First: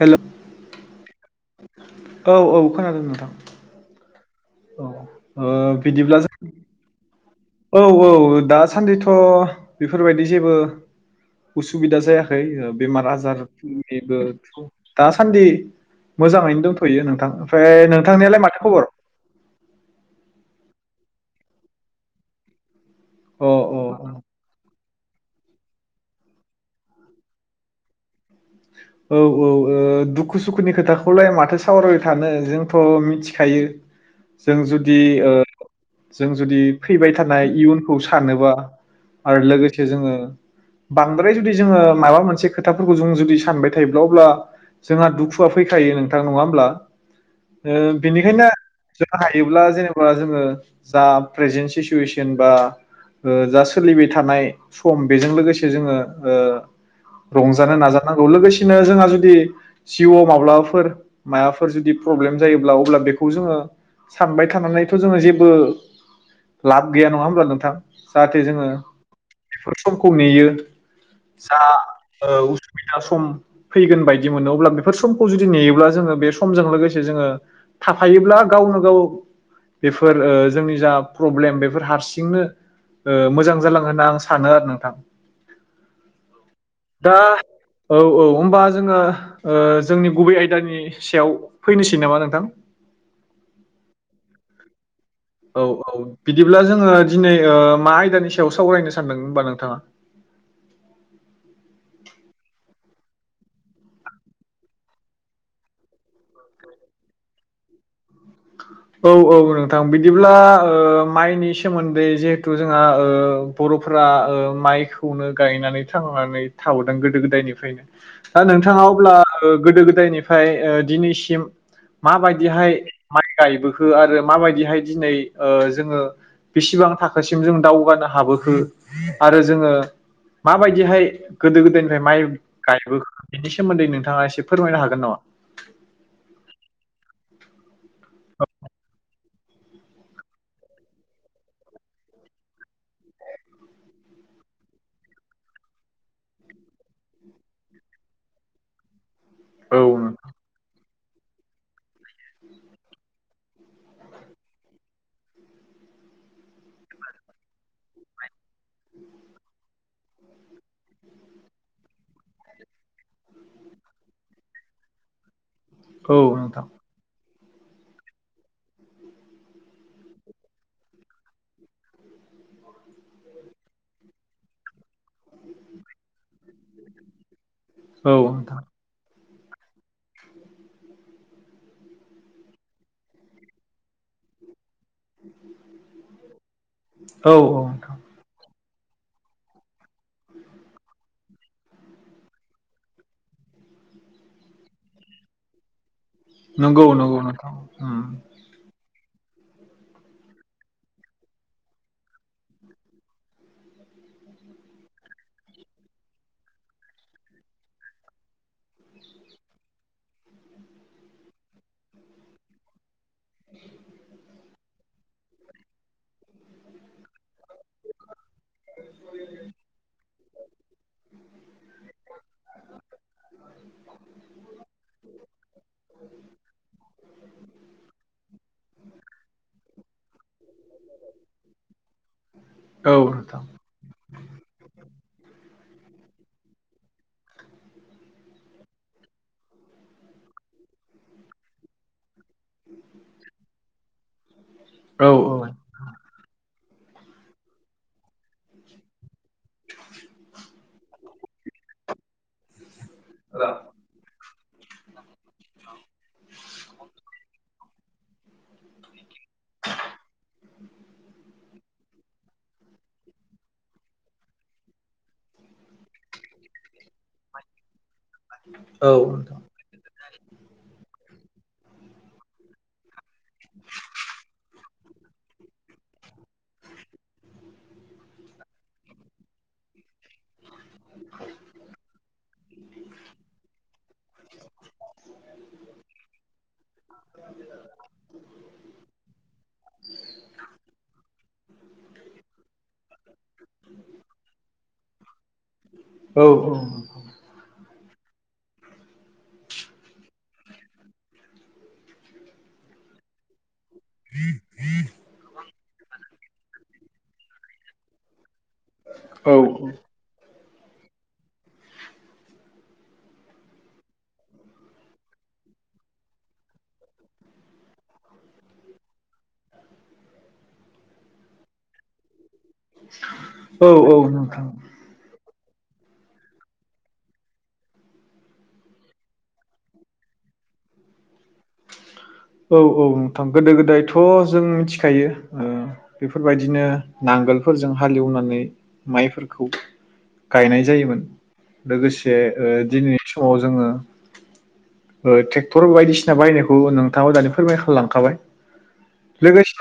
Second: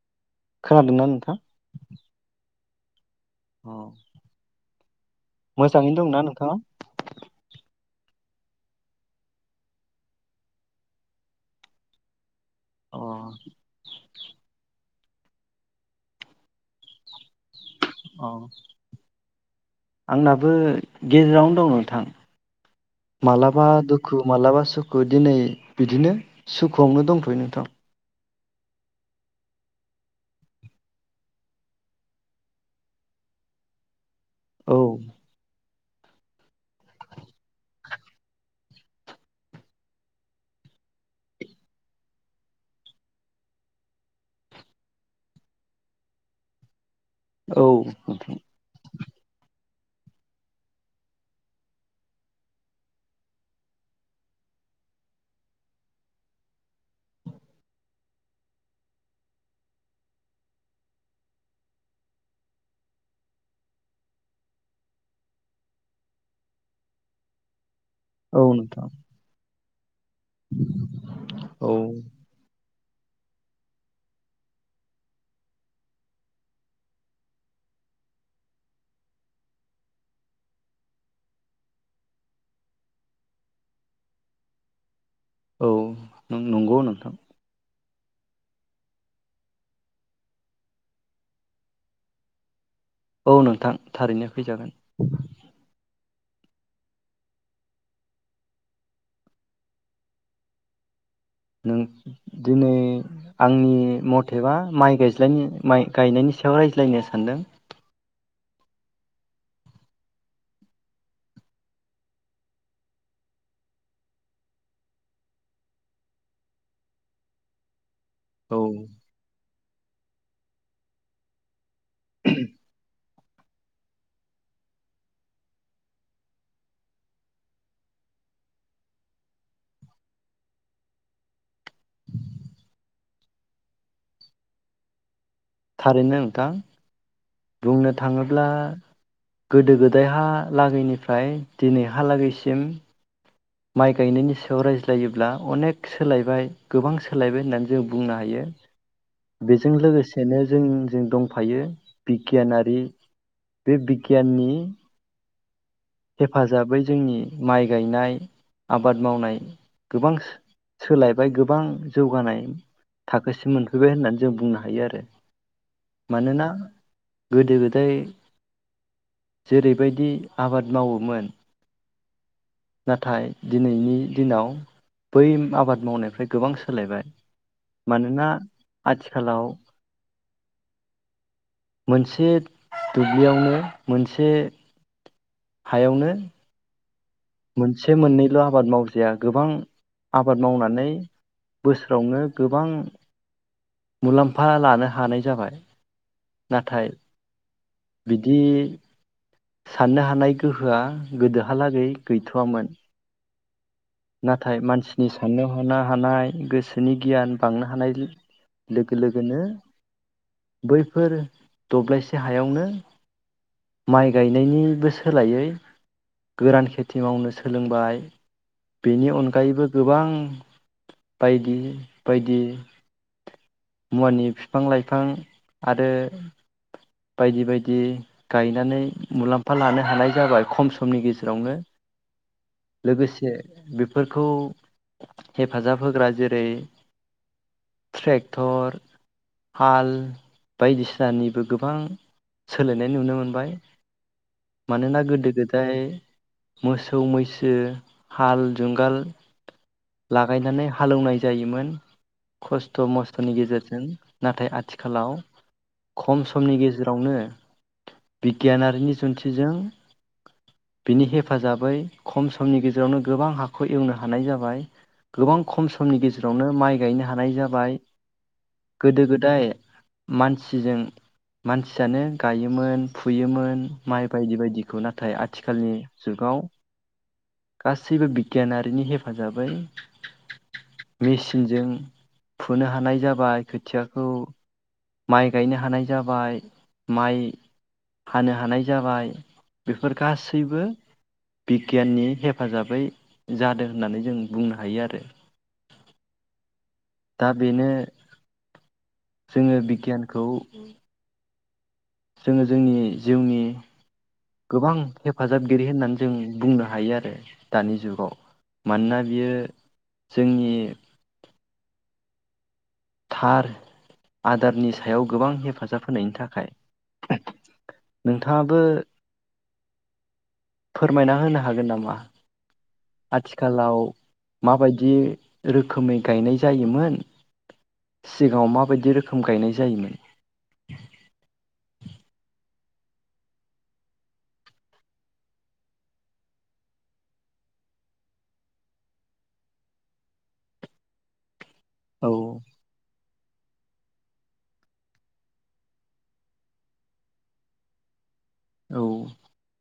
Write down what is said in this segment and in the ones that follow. हेल खोनादोंना नोंथां? औ औ खोनादों नोंथां। अ औ ओ मोजाङैनो बिदिब्ला दंना जों नोंथाङा औ औ दासान्दिथ बेफोरबायदि जेबो उसुबिदा जाया खै ओ अ बेमार आजारनिबो दासान्दि मोजाङैनो दंथयो नोंथां ओमफ्राय अ नोंथांनियालाय माथो खबर? आंनाबो गेजेरावनो दं नोंथां। अ मालाबा अ दुखु मालाबा सुखु खौ दिनै बिदिनो सुखुआवनो दंथयो नोंथां औ औ ओ दुखु सुखुनि खोथाखौलाय माथो सावरायबाय थानो जोंथ मिथिखायो। जों औ जुदि ओ। जों जुदि फैबाय थानाय इयुनखौ सानोबा आरो लोगोसे जोङो बांद्राय जुदि जोङो माबा मोनसे खोथाफोरखौ जों जुदि सानबाय थायोब्ला अब्ला जोंहा दुखुआ फैखायो नोंथां नङा होमब्ला? औ बेनिखायनो जों हायोब्ला जेनेबा। अब्ला जोङो जा प्रेजेन्ट सिसुवेसन बा जा सोलिबाय थानाय सम बेजों लोगोसे जोङो ओ रंजानो नाजा नांगौ लोगोसेनो जोंहा जुदि जिउआव माब्लाबाफोर माबाफोर जुदि प्रब्लेम जायोब्ला अब्ला बेखौ जोङो सानबाय थानानैथ जोङो जेबो लाब गैया नङा होमब्ला नोंथां? जाहाथे औ जोङो नोंथां फारस्ट [unintelligible] नेयो जा औ ओ बिना सम फैगोन बायदि मोनो अब्ला बेफोर समखौ जुदि नेयोब्ला जोङो बे समजों लोगोसे जोङो थाफायोब्ला गावनो गाव बेफोर जोंनि जा प्रब्लेम बेफोर हारसिंनो ओ मोजां जालाङो होनना आं सानो आरो नोंथां। औ ओं नंगौ नोंथां। औ-औ होमबा जोङो ओ जोंनि गुबै आयदानि सायाव फैनोसै नामा नोंथां औ नोंथां थारैनो फैजागोन। औ औ बिदिब्ला जोङो दिनै ओ मा आयदानि सायाव सावरायनो सानदों होमबा नोंथाङा नों दिनै आंनि मथेबा माइ गायज्लाय गायनायनि सायाव रायज्लायनो सानदों औ-औ नोंथां बिदिब्ला ओ माइनि सोमोन्दै जिहेथु जोंहा ओ बरफोरा ओ माइखौनो गायनानै थांनानै थाबोदों गोदो गोदायनिफ्रायनो दा औ नोंथाङा अब्ला ओ गोदो गोदायनिफ्राय ओ दिनैसिम मा बायदिहाय [unintelligible] गायबोखो आरो माबायदिहाय दिनै ओ जोङो बेसिबां थाखोसिम जों दावगानो हाबोखो आरो जोङो माबायदिहाय गोदो गोदायनिफ्राय माइ गायबोखो बेनि सोमोन्दै नोंथाङा एसे फोरमायनो हागोन नामा? थारैनो नोंथां। बुंनों थाङोब्ला गोदो गोदायहा लागैनिफ्राय दिनैहालागैसिम माइ गायनायनि सायाव रायज्लायोब्ला अनेक सोलायबाय गोबां सोलायबाय होननानै जों बुंनो हायो। बेजों औ नोंथां लोगोसेनो जों जों दंफायो बिगियानारि बे बिगियाननि हेफाजाबै जोंनि माइ गायनाय आबाद मावनाय गोबां सो सोलायबाय गोबां जौगानाय थाखोसिम मोनफैबाय होननानै जों बुंनो हायो आरो औ मानोना नोंथां गोदो गोदाय जेरैबायदि आबाद मावोमोन। नाथाय दिनैनि दिनाव बै आबाद मावनायफ्राय गोबां सोलायबाय औ मानोना नोंथां आथि हेलौ, मोनसे दुब्लियावनो मोनसे हायावनो औ मोनसे नोंथां मोननैल' आबाद माव जाया गोबां आबाद मावनानै बोसोरावनो गोबां मुलाम्फा लानो हानाय जाबाय। नंगौ नाथाय नंगौ नोंथां। उम बिदि साननो हानाय गोहोआ गोदोहालागै गैथवामोन नाथाय मानसिनि साननो हनो हानाय गोसोनि गियान बांनो हानाय लोगो लोगोनो बैफोर दब्लायसे हायावनो माइ गायनायनिबो सोलायै गोरान खेथि मावनो सोलोंबाय। बेनि अनगायैबो गोबां बायदि बायदि मुवानि फिफां लाइफां आरो बायदि बायदि गाय गायनानै मुलाम्फा लानो हानाय जाबाय खम समनि गेजेरावनो औ लोगोसे नोंथां बे फोरखौ हेफाजाब होग्रा जेरै ट्रेक थर हाल बायदिसिनानिबो गोबां सोलायनाय नुनो मोनबाय मानोना औ औ गोदो-गोदाय मोसौ मैसो हाल जुंगाल लागायनानै हालोवनाय जायोमोन खस्थ मस नि नोंथां गेजेरजों नाथाय आथिखालाव खम समनि गेजेरावनो बिगियानारिनि सोनथिजों बिनि हेफाजाबै खमसम समनि गेजेरावनो गोबां हाखौ एवनो हानाय जाबाय गोबां खम समनि गेजेरावनो माइ गायनो हानाय जाबाय। औ गोदो गोदाय मानसिजों मानसियानो गायोमोन फुयोमोन माइ बायदि बायदि नाथाय आथिखालनि जुगाव गासैबो बिगियानारिनि हेफाजाबै मेचिनजों फुनो हानाय खोथियाखौ माइ गायनो हानाय जाबाय माइ हानो हानाय जाबाय बेफोर गासैबो बिगियाननि हेफाजाबै जादों होननानै जों बुंनो हायो आरो औ औ दा बेनो जोङो बिगियानखौ जोङो जोंनि जिउनि गोबां हेफाजाबगिरि होननानै जों बुंनो हायो आरो दानि जुगाव। मानोना बियो औ जोंनि थार आदारनि सायाव गोबां हेफाजाब होनायनि थाखाय नोंथाङाबो फोरमायना होनो हागोन नामा? औ आथिखालाव औ नोंथां माबायदि रोखोमै गायनाय जायोमोन सिगाङाव माबायदि रोखोम गायनाय जायोमोन औ औ नोंथां गोदो गोदायथ' जों मिथिखायो ओ बेफोरबायदिनो नांगोलफोरजों हालेवनानै माइफोरखौ गायनाय जायोमोन। लोगोसे औ ओ दिनै समाव जोङो ओ ट्रेक्टर बायदिसिना बाहायनायखौ नों थाङाव दानि फोरमाय खालामलांखाबाय औ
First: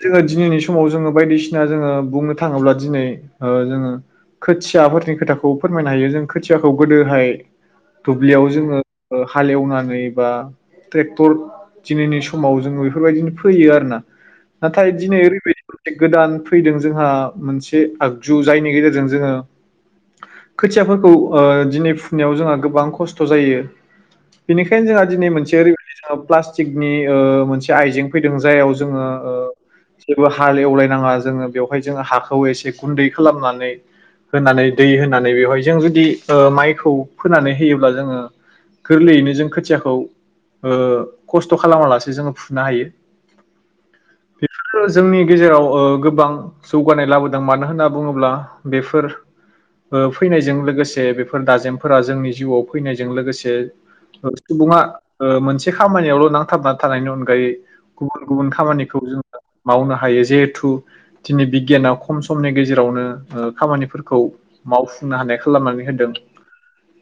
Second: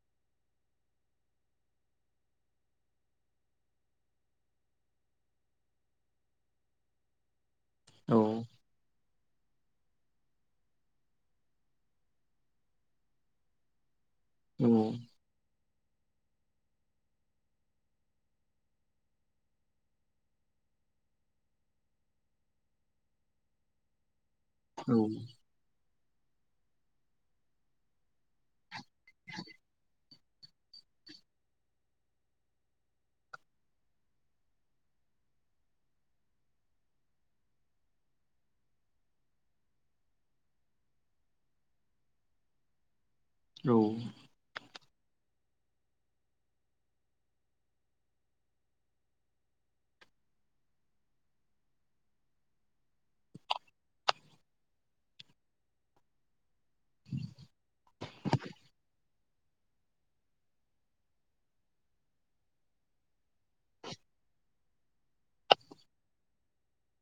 जोङो दिनैनि समाव जोङो बायदिसिना जोङो बुंनो थाङोब्ला दिनै ओ जोङो खोथियाफोरनि खोथाखौ फोरमायनो हायो जों खोथियाखौ गोदोहाय औ दुब्लियाव जोङो ओ हालेवनानै बा ट्रेक्टर दिनैनि समाव जोङो बेफोरबायदिनो फैयो आरोना। नाथाय औ दिनै ओरैबायदि गोदान फैदों जोंहा मोनसे आगजु जायनि गेजेरजों जोङो खोथियाफोरखौ ओ दिनै फुनायाव जोंहा गोबां खस्थ जायो। बेनिखायनो जोंहा औ दिनै मोनसे ओरै [unintelligible] टिकनि ओ मोनसे आइजें फैदों जायआव जोङो ओ जेबो हाल एवलायनाङा जोङो बेवहाय जोङो हाखौ एसे गुन्दै खालामनानै होनानै दै होनानै बेवहाय जों जुदि माइखौ फोनानै होयोब्ला जोङो गोरलैयैनो जों खोथियाखौ ओ खस्थ खालामालासे जोंङो फुनो हायो। औ बेफोरो जोंनि गेजेराव ओ गोबां जौगानाय लाबोदों मानो होनना बुङोब्ला बेफोर फैनायजों लोगोसे बेफोर दाजेमफोरा जोंनि जिउआव फैनायजों लोगोसे सुबुङा ओ मोनसे खामानियावल नांथाबनानै थानायनि अनगायै गुबुन गुबुन खामानिखौ जों मावनो हायो जिहेथु दिनै बिगियाना खम समनि गेजेरावनो ओ खामानिफोरखौ मावफुंनो हानाय खालामनानै होनदों।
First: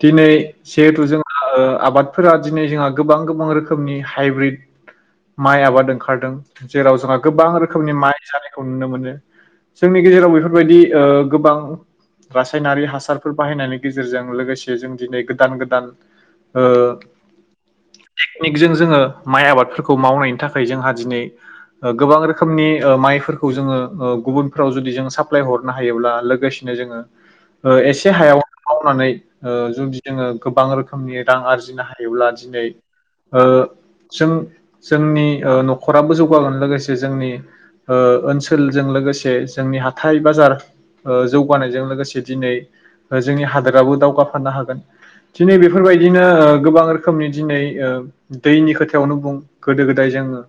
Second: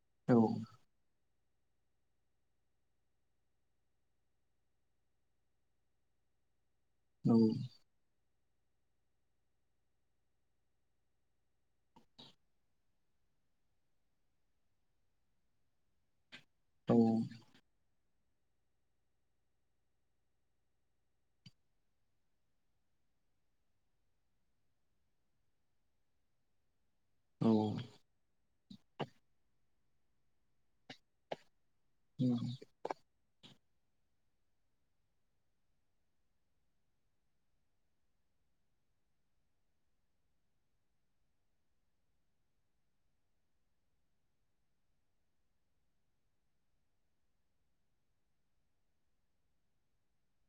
दिनै जेहेतु जों ओ आबादफोरा दिनै जोंहा गोबां गोबां रो खोमनि हाइब्रिद माइ आबाद ओंखारदों। जेराव जोंहा गोबां रोखोमनि माइ जानाय खौ नुनो मोनो। जोंनि गेजेराव बेफोरबायदि ओ गोबां रासायनारि हासारफोर बाहायनायनि गेजेरजों लोगोसे जों दिनै गोदान गोदान ओ [inaudible] टेकनिक जों जोङो माइ आबादफोरखौ मावनायनि थाखाय जोंहा दिनै गोबां रोखोमनि ओ माइफोरखौ जोङो ओ गुबुनफ्राव जुदि जों साप्लाय हरनो हायोब्ला लोगोसेनो जोङो ओ एसे हायाव मावनानै ओ जुदि जोङो गोबां रोखोमनि रां आर जिनो हायोब्ला दिनै ओ जों जोंनि ओ नखराबो जौगागोन लोगोसे जोंनि ओ ओनसोलजों लोगोसे जोंनि हाथाइ बाजार ओ जौगानायजों लोगोसे दिनै जोंनि हादोराबो दावगाफानो हागोन। दिनै बेफोरबायदिनो गोबां रोखोमनि दिनै ओ दैनि खोथायावनो बुं गोदो गोदाय जोङो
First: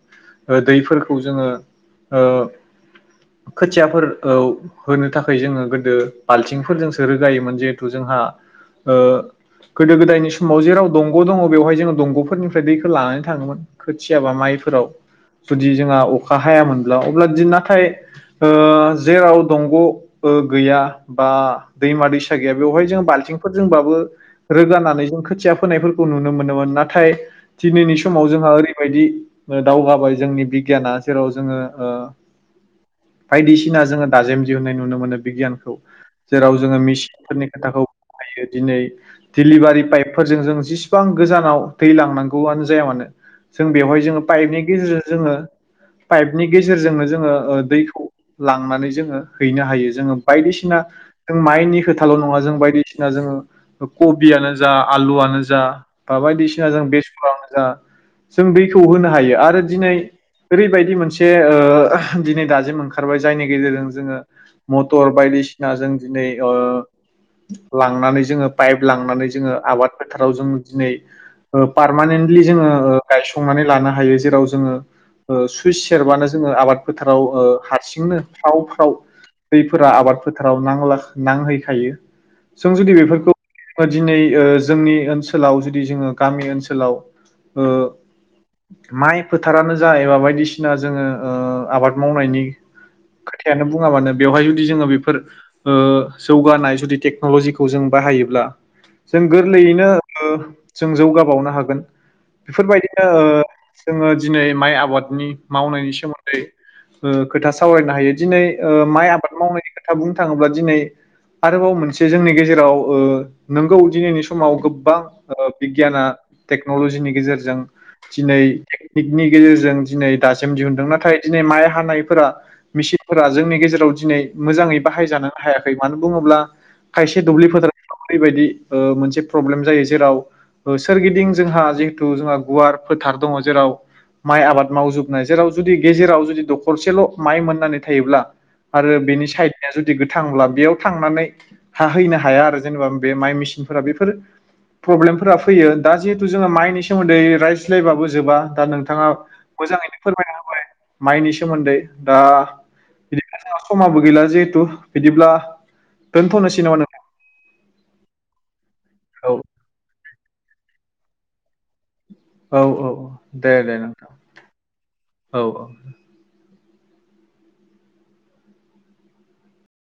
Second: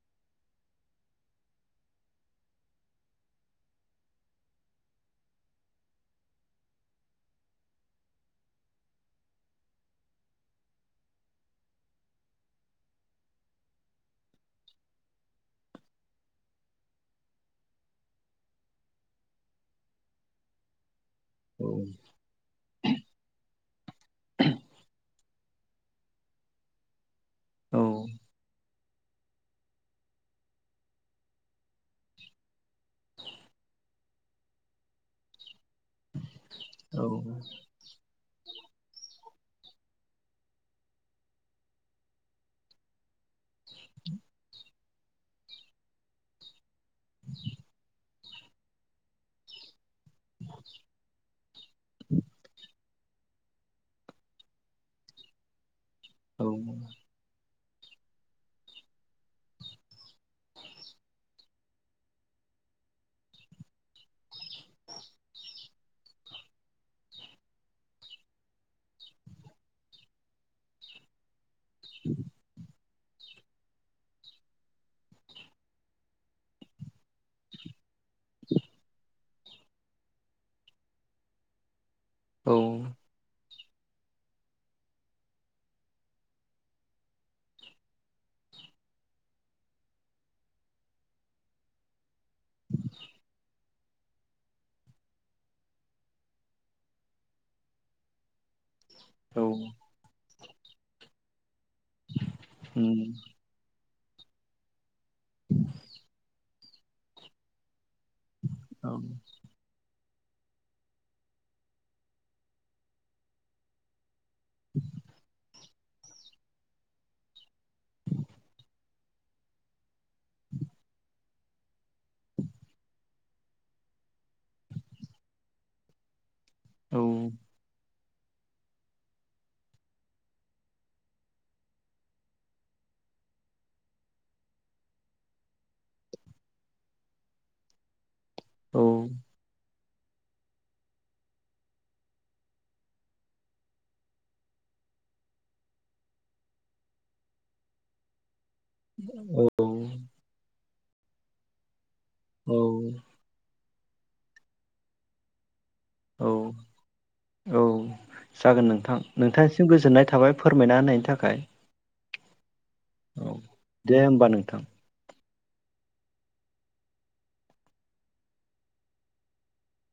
ओ दैफोरखौ जोङो ओ खोथियाफोर आव होनो थाखै जोङो गोदो बाल्थिंफोरजोंसो रोगायोमोन। जिहेथु जोंहा ओ गोदो गोदायनि समाव जेराव दंग दङ, बेवहाय जोङो दंग फोरनि फ्राय दैखौ लानानै थाङोमोन। खोथियाबा माइफोराव जुदि जोंहा अखा हायामोनब्ला अब्ला दि नाथाय ओ जेराव दंग ओ गैया बा दैमा दैसा गैया बेहाय जों बालथिं फोरजोंबाबो रोगानानै जों खोथिया फोनायफोरखौ नुनो मोनोमोन। नाथाय दिनैनि समाव जोंहा ओरै बेबायदि ओ दावगाबाय जोंनि बिगियाना जेराव जोंङो ओ बायदिसिना जोङो दाजेम दिहुननाय नुनो मोनो बिगियानखौ जेराव जोङो मिचनफोरनि खोथाखौ बुंनो हायो। दिनै डलिभारि पाइपफोरजों जों जेसेबां गोजानाव दै लांनां गौआनो जाया मानो जों बेवहाय जोङो पाइपनि गेजेरजों जोङो पाइपनि गेजेरजोंनो जोङो दैखौ लांनानै जोङो हैनो हायो। जोङो बायदिसिना जों माइनि खोथाल नङा, जों बायदिसिना जोङो कबियानो जा, आलुआनो जा बा बायदिसिना जों बे [unintelligible] जा जों दैखौ होनो हायो आरो दिनै ओरैबायदि मोनसे ओ दिनै दाजिम ओंखारबाय जायनि गेजेरजों जोङो मटर बायदिसिना जों दिनै ओ लांनानै जोङो पाइप लांनानै जोङो आबाद फोथाराव जों दिनै ओ पारमानेन्टलि जोङो गायसंनानै लानो हायो, जेराव जोङो सुइस सेरबानो जोङो आबाद फोथाराव हारसिंनो फाव फाव दैफोरा आबाद फोथाराव नांला-नांहैखायो। जों जुदि जागोन बेफोरखौ दिनै ओ जोंनि ओनसोलाव जुदि जोङो गामि ओनसोल ओनसोलाव ओ माइ फोथारानो जा एबा बायदिसिना जोङो ओ आबाद मावनायनि खोथायानो बुङाबानो बेवहाय जुदि जोङो बेफोर ओ जौगानाय जुदि टेक्नलजिखौ जों बाहायोब्ला जों गोरलैयैनो ओ जों जौगाबावनो हाग बोन बेफोरबायदिनो ओ जोङो दिनै माइ आबादनि मावनायनि सोमोन्दै ओ खोथा सावरायनो हायो। दिनै ओ माइ आबाद मावनायनि खोथा बुं। थाङोब्ला दिनै आरोबाव मोनसे जोंनि गेजेराव ओ नंगौ दिनैनि सुब समाव गोबां ओ बिगियाना टेक्नलजिनि गेजेरजों दिनै टेकनिकनि गेजेरजों दिनै दासिम दिहुनदों नाथाय दिनै माइ हानायफोरा मेसिनफोरा जोंनि गेजेराव दिनै मोजाङै बाहायजान हायाखै मानो बुङोब्ला खायसे दुब्लि फोथारा बेबायदि ओ मोनसे प्रब्लेम जायो जेराव ओ सोरगिदिं जोंहा जिहेथु जोंहा गुवार फोथार दङ जेराव माइ आबाद मावजोबनाय जेराव जुदि गेजेराव जुदि दखरसेल माइ मोननानै थायोब्ला आरो बेनि साइडनिया जु गोथांब्ला बेयाव थांनानै हाहैनो हाया आरो जेनेबा बे माइ मेसिनफोरा बेफोर प्रब्लेमफोरा फैयो दा जिहेथु जोङो माइनि सोमोन्दै रायज्लायबाबो जोबा दा नोंथाङा मोजाङैनो फोरमायना होबाय माइनि सो सोमोनदै दा बिदि समाबो गैला जिहेथु बिदिब्ला औ दोनथ'नोसै नामा नोंथां औ। जागोन नोंथा आं औ नोंथांसिम गोजोननाय थाबाय। फोरमायना होनायनि थाखाय। औ औ दे दे नोंथां। होमबा नोंथां औ औ।